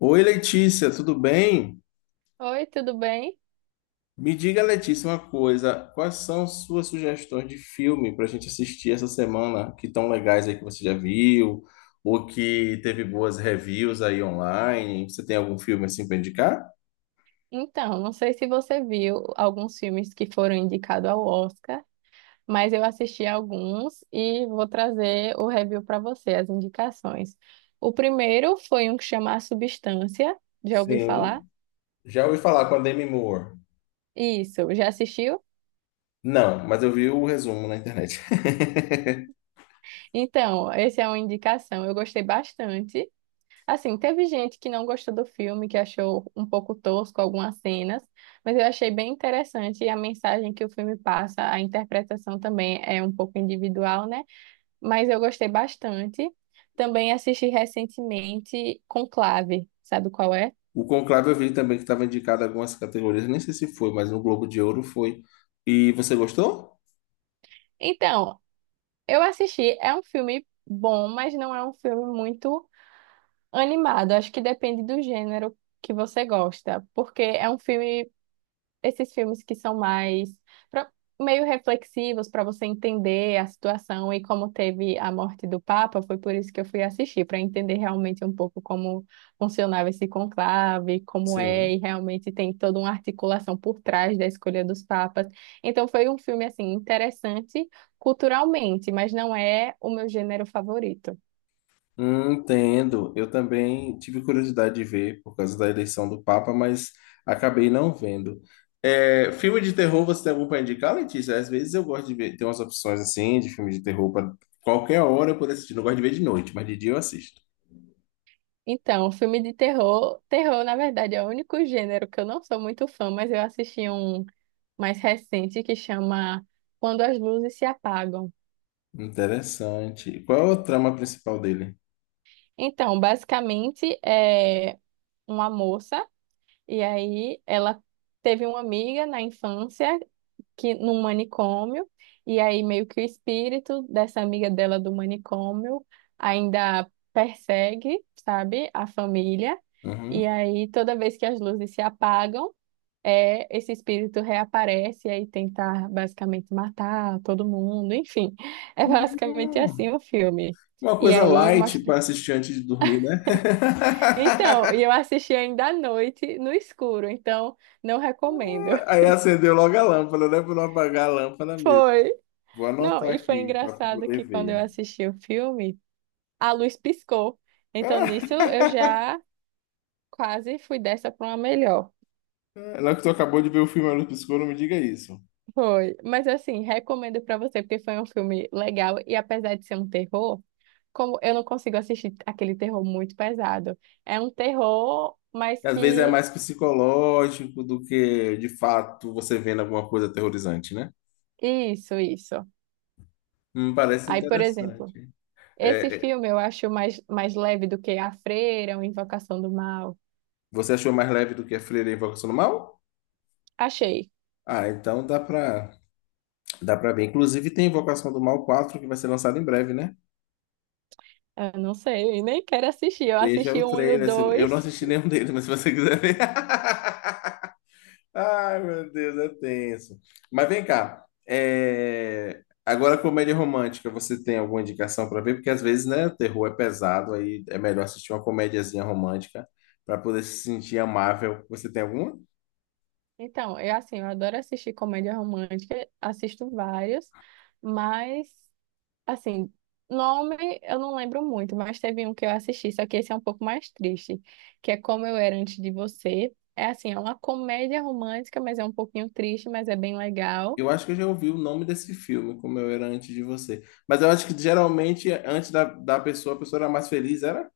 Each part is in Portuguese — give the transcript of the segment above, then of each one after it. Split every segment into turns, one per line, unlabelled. Oi, Letícia, tudo bem?
Oi, tudo bem?
Me diga, Letícia, uma coisa. Quais são suas sugestões de filme para a gente assistir essa semana que tão legais aí que você já viu ou que teve boas reviews aí online? Você tem algum filme assim para indicar?
Então, não sei se você viu alguns filmes que foram indicados ao Oscar, mas eu assisti alguns e vou trazer o review para você, as indicações. O primeiro foi um que chama A Substância, já ouviu falar?
Sim. Já ouvi falar com a Demi Moore.
Isso, já assistiu?
Não, mas eu vi o resumo na internet.
Então, essa é uma indicação, eu gostei bastante. Assim, teve gente que não gostou do filme, que achou um pouco tosco algumas cenas, mas eu achei bem interessante e a mensagem que o filme passa, a interpretação também é um pouco individual, né? Mas eu gostei bastante. Também assisti recentemente Conclave, sabe qual é?
O Conclave eu vi também que estava indicado em algumas categorias, nem sei se foi, mas no Globo de Ouro foi. E você gostou?
Então, eu assisti, é um filme bom, mas não é um filme muito animado. Acho que depende do gênero que você gosta, porque é um filme esses filmes que são mais pra- meio reflexivos para você entender a situação e como teve a morte do Papa, foi por isso que eu fui assistir, para entender realmente um pouco como funcionava esse conclave, como é, e
Sim.
realmente tem toda uma articulação por trás da escolha dos papas. Então foi um filme assim interessante culturalmente, mas não é o meu gênero favorito.
Entendo. Eu também tive curiosidade de ver por causa da eleição do Papa, mas acabei não vendo. É, filme de terror, você tem algum para indicar, Letícia? Às vezes eu gosto de ver, tem umas opções assim de filme de terror para qualquer hora eu poder assistir. Não gosto de ver de noite, mas de dia eu assisto.
Então, filme de terror, terror, na verdade, é o único gênero que eu não sou muito fã, mas eu assisti um mais recente que chama Quando as Luzes Se Apagam.
Interessante. Qual é o trama principal dele?
Então, basicamente é uma moça e aí ela teve uma amiga na infância que num manicômio e aí meio que o espírito dessa amiga dela do manicômio ainda persegue, sabe, a família. E
Uhum.
aí toda vez que as luzes se apagam esse espírito reaparece e aí tentar basicamente matar todo mundo, enfim. É basicamente
Hum.
assim o filme.
Uma
E
coisa
aí
light
mostra.
para assistir antes de dormir, né?
Então, e eu assisti ainda à noite no escuro, então não recomendo.
Aí acendeu logo a lâmpada, né? Para não apagar a lâmpada mesmo.
Foi.
Vou
Não,
anotar
e foi
aqui para
engraçado que
poder
quando eu
ver.
assisti o filme, a luz piscou. Então nisso eu já quase fui dessa para uma melhor.
Lá que tu acabou de ver o filme Olho Piscou, não me diga isso.
Foi. Mas assim, recomendo para você porque foi um filme legal e apesar de ser um terror como eu não consigo assistir aquele terror muito pesado. É um terror, mas
Às vezes é
que.
mais psicológico do que, de fato, você vendo alguma coisa aterrorizante, né?
Isso, isso.
Parece
Aí, por exemplo,
interessante.
esse
É, é,
filme eu acho mais leve do que A Freira, ou Invocação do Mal.
você achou mais leve do que a Freira e a Invocação do Mal?
Achei.
Ah, então dá pra ver. Inclusive tem Invocação do Mal 4 que vai ser lançado em breve, né?
Eu não sei, nem quero assistir. Eu
Veja o
assisti o um e o
trailer. Eu não
dois.
assisti nenhum deles, mas se você quiser ver. Ai, meu Deus, é tenso. Mas vem cá. Agora, comédia romântica, você tem alguma indicação pra ver? Porque às vezes, né, o terror é pesado, aí é melhor assistir uma comediazinha romântica pra poder se sentir amável. Você tem alguma?
Então, eu assim, eu adoro assistir comédia romântica, assisto vários, mas. Assim, nome eu não lembro muito, mas teve um que eu assisti, só que esse é um pouco mais triste, que é Como Eu Era Antes de Você. É assim, é uma comédia romântica, mas é um pouquinho triste, mas é bem legal.
Eu acho que eu já ouvi o nome desse filme, como eu era antes de você. Mas eu acho que geralmente, antes da pessoa, a pessoa era mais feliz, era?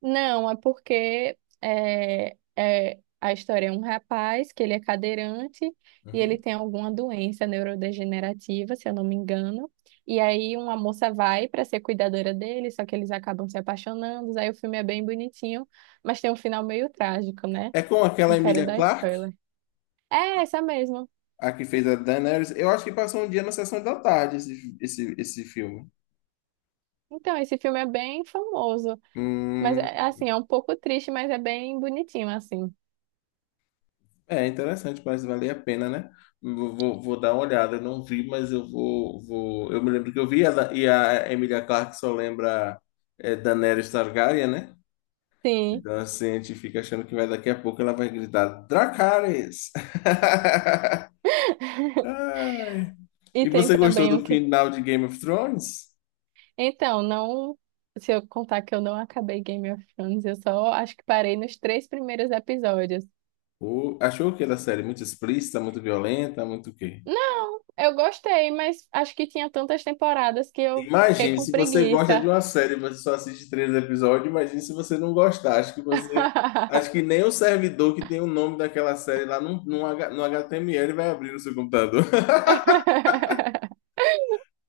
Não, é porque a história é um rapaz que ele é cadeirante e ele
Uhum.
tem alguma doença neurodegenerativa, se eu não me engano. E aí uma moça vai para ser cuidadora dele, só que eles acabam se apaixonando. Aí o filme é bem bonitinho, mas tem um final meio trágico, né?
É com
Não
aquela
quero
Emilia
dar
Clarke,
spoiler. É essa mesmo.
a que fez a Daenerys. Eu acho que passou um dia na sessão da tarde esse filme.
Então, esse filme é bem famoso, mas
Hum,
é, assim, é um pouco triste, mas é bem bonitinho assim.
é interessante, parece valer a pena, né? Vou dar uma olhada. Eu não vi, mas eu vou. Eu me lembro que eu vi, e a Emilia Clarke só lembra Daenerys Targaryen, né?
Sim.
Então, assim, a gente fica achando que vai daqui a pouco ela vai gritar Dracarys! Ai.
E
E
tem
você gostou
também o
do
que
final de Game of Thrones?
Então, não se eu contar que eu não acabei Game of Thrones, eu só acho que parei nos três primeiros episódios.
Ou achou que era série muito explícita, muito violenta, muito o quê?
Não, eu gostei, mas acho que tinha tantas temporadas que eu fiquei
Imagine,
com
se você gosta de
preguiça.
uma série e você só assiste três episódios, imagine se você não gostar. Acho que você. Acho que nem o servidor que tem o nome daquela série lá no HTML vai abrir no seu computador.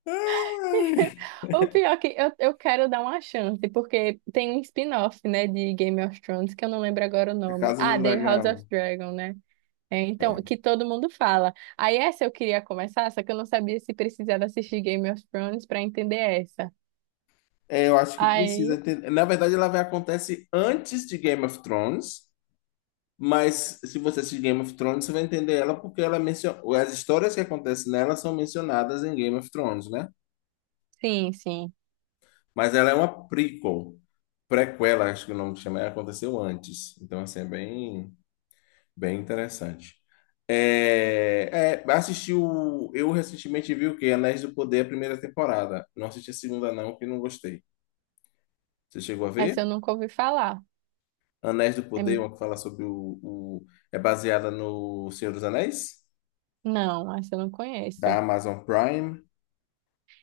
Ai.
O pior é que eu quero dar uma chance, porque tem um spin-off, né, de Game of Thrones, que eu não lembro agora o
A
nome.
Casa do
Ah, The House of
Dragão.
Dragon, né? É, então,
É.
que todo mundo fala. Aí essa eu queria começar, só que eu não sabia se precisava assistir Game of Thrones pra entender essa.
É, eu acho que precisa
Aí,
ter. Na verdade, ela vai acontece antes de Game of Thrones, mas se você assistir Game of Thrones, você vai entender ela porque ela menciona. As histórias que acontecem nela são mencionadas em Game of Thrones, né?
sim, sim.
Mas ela é uma prequel, prequela, acho que o nome chama, ela aconteceu antes. Então, assim, é bem, bem interessante. Assisti o. Eu recentemente vi o quê? Anéis do Poder, a primeira temporada. Não assisti a segunda, não, que não gostei. Você chegou a ver?
Essa eu nunca ouvi falar.
Anéis do
É,
Poder, uma que fala sobre É baseada no Senhor dos Anéis,
não, essa eu não conheço.
da Amazon Prime.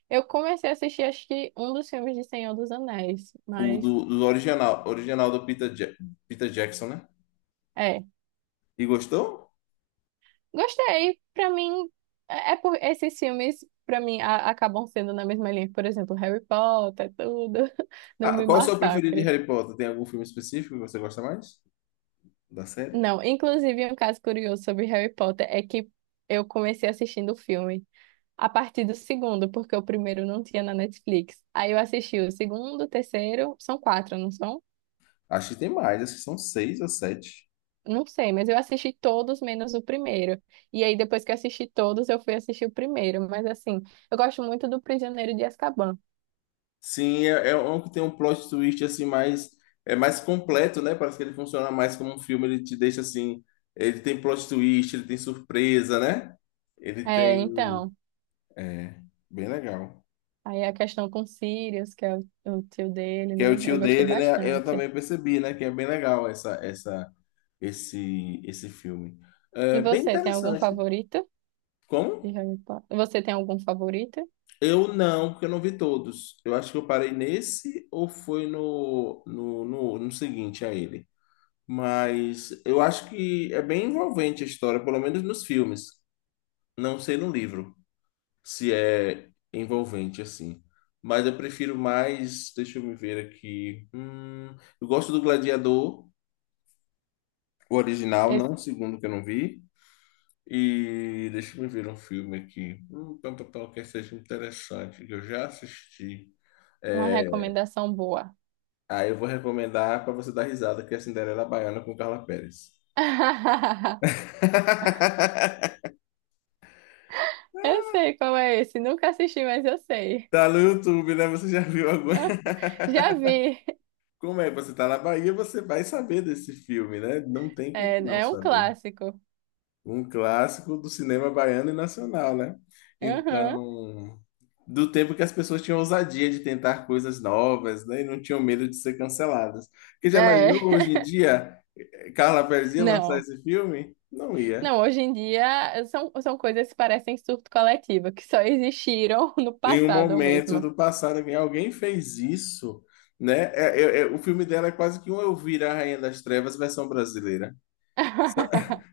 Eu comecei a assistir, acho que um dos filmes de Senhor dos Anéis,
O
mas.
do original, original do Peter Jackson, né?
É,
E gostou?
gostei. Pra mim, é por esses filmes, pra mim, acabam sendo na mesma linha. Por exemplo, Harry Potter, tudo. Não
Ah,
me
qual é o seu preferido de
massacre.
Harry Potter? Tem algum filme específico que você gosta mais da série?
Não, inclusive, um caso curioso sobre Harry Potter é que eu comecei assistindo o filme a partir do segundo, porque o primeiro não tinha na Netflix. Aí eu assisti o segundo, o terceiro, são quatro, não são?
Acho que tem mais, acho que são seis ou sete.
Não sei, mas eu assisti todos menos o primeiro. E aí, depois que eu assisti todos, eu fui assistir o primeiro. Mas assim, eu gosto muito do Prisioneiro de Azkaban.
Sim, é um que tem um plot twist assim mais... É mais completo, né? Parece que ele funciona mais como um filme, ele te deixa assim... Ele tem plot twist, ele tem surpresa, né? Ele
É,
tem.
então.
É, bem legal.
Aí a questão com Sirius, que é o tio dele,
Que é o
né?
tio
Eu gostei
dele, né? Eu
bastante.
também percebi, né? Que é bem legal esse, esse filme. É
E
bem
você, tem algum
interessante.
favorito de
Como?
Harry Potter? Você tem algum favorito?
Eu não, porque eu não vi todos. Eu acho que eu parei nesse ou foi no seguinte a ele. Mas eu acho que é bem envolvente a história, pelo menos nos filmes. Não sei no livro. Se é envolvente assim. Mas eu prefiro mais, deixa eu me ver aqui. Eu gosto do Gladiador, o original, não
Esse-
o segundo que eu não vi. E deixa eu me ver um filme aqui. Pá, pá, pá, que seja interessante, que eu já assisti.
uma
É,
recomendação boa.
aí eu vou recomendar para você dar risada, que é Cinderela Baiana com Carla Pérez.
Eu sei qual é esse. Nunca assisti, mas eu sei.
Tá no YouTube, né? Você já viu agora?
Já vi.
Como é? Você tá na Bahia, você vai saber desse filme, né? Não tem como
É,
não
é um
saber.
clássico.
Um clássico do cinema baiano e nacional, né?
Aham.
Então, do tempo que as pessoas tinham ousadia de tentar coisas novas, né? E não tinham medo de ser canceladas. Porque já
É.
imaginou hoje em dia Carla Perez ia lançar
Não.
esse filme? Não ia.
Não, hoje em dia são, coisas que parecem surto coletivo, que só existiram no
Em um
passado
momento
mesmo.
do passado, que alguém fez isso, né? O filme dela é quase que um Elvira, a Rainha das Trevas, versão brasileira. Só,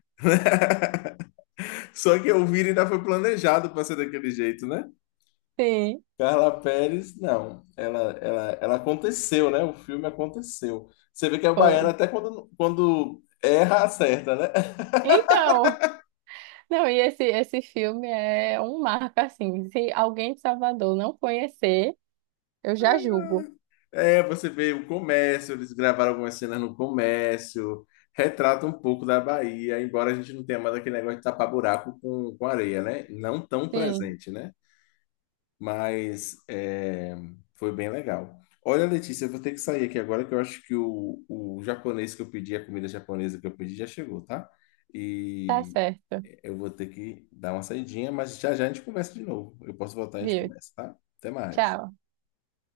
só que Elvira ainda foi planejado para ser daquele jeito, né?
Sim,
Carla Pérez, não. Ela aconteceu, né? O filme aconteceu. Você vê que a baiana,
foi.
até quando erra, acerta, né?
Então. Não, e esse filme é um marco, assim. Se alguém de Salvador não conhecer, eu já julgo.
É, você vê o comércio, eles gravaram algumas cenas no comércio, retrata um pouco da Bahia, embora a gente não tenha mais aquele negócio de tapar buraco com areia, né? Não tão
Sim,
presente, né? Mas é, foi bem legal. Olha, Letícia, eu vou ter que sair aqui agora, que eu acho que o japonês que eu pedi, a comida japonesa que eu pedi, já chegou, tá?
tá
E
certo.
eu vou ter que dar uma saidinha, mas já já a gente conversa de novo. Eu posso voltar e a gente
Viu?
conversa, tá? Até mais.
Tchau.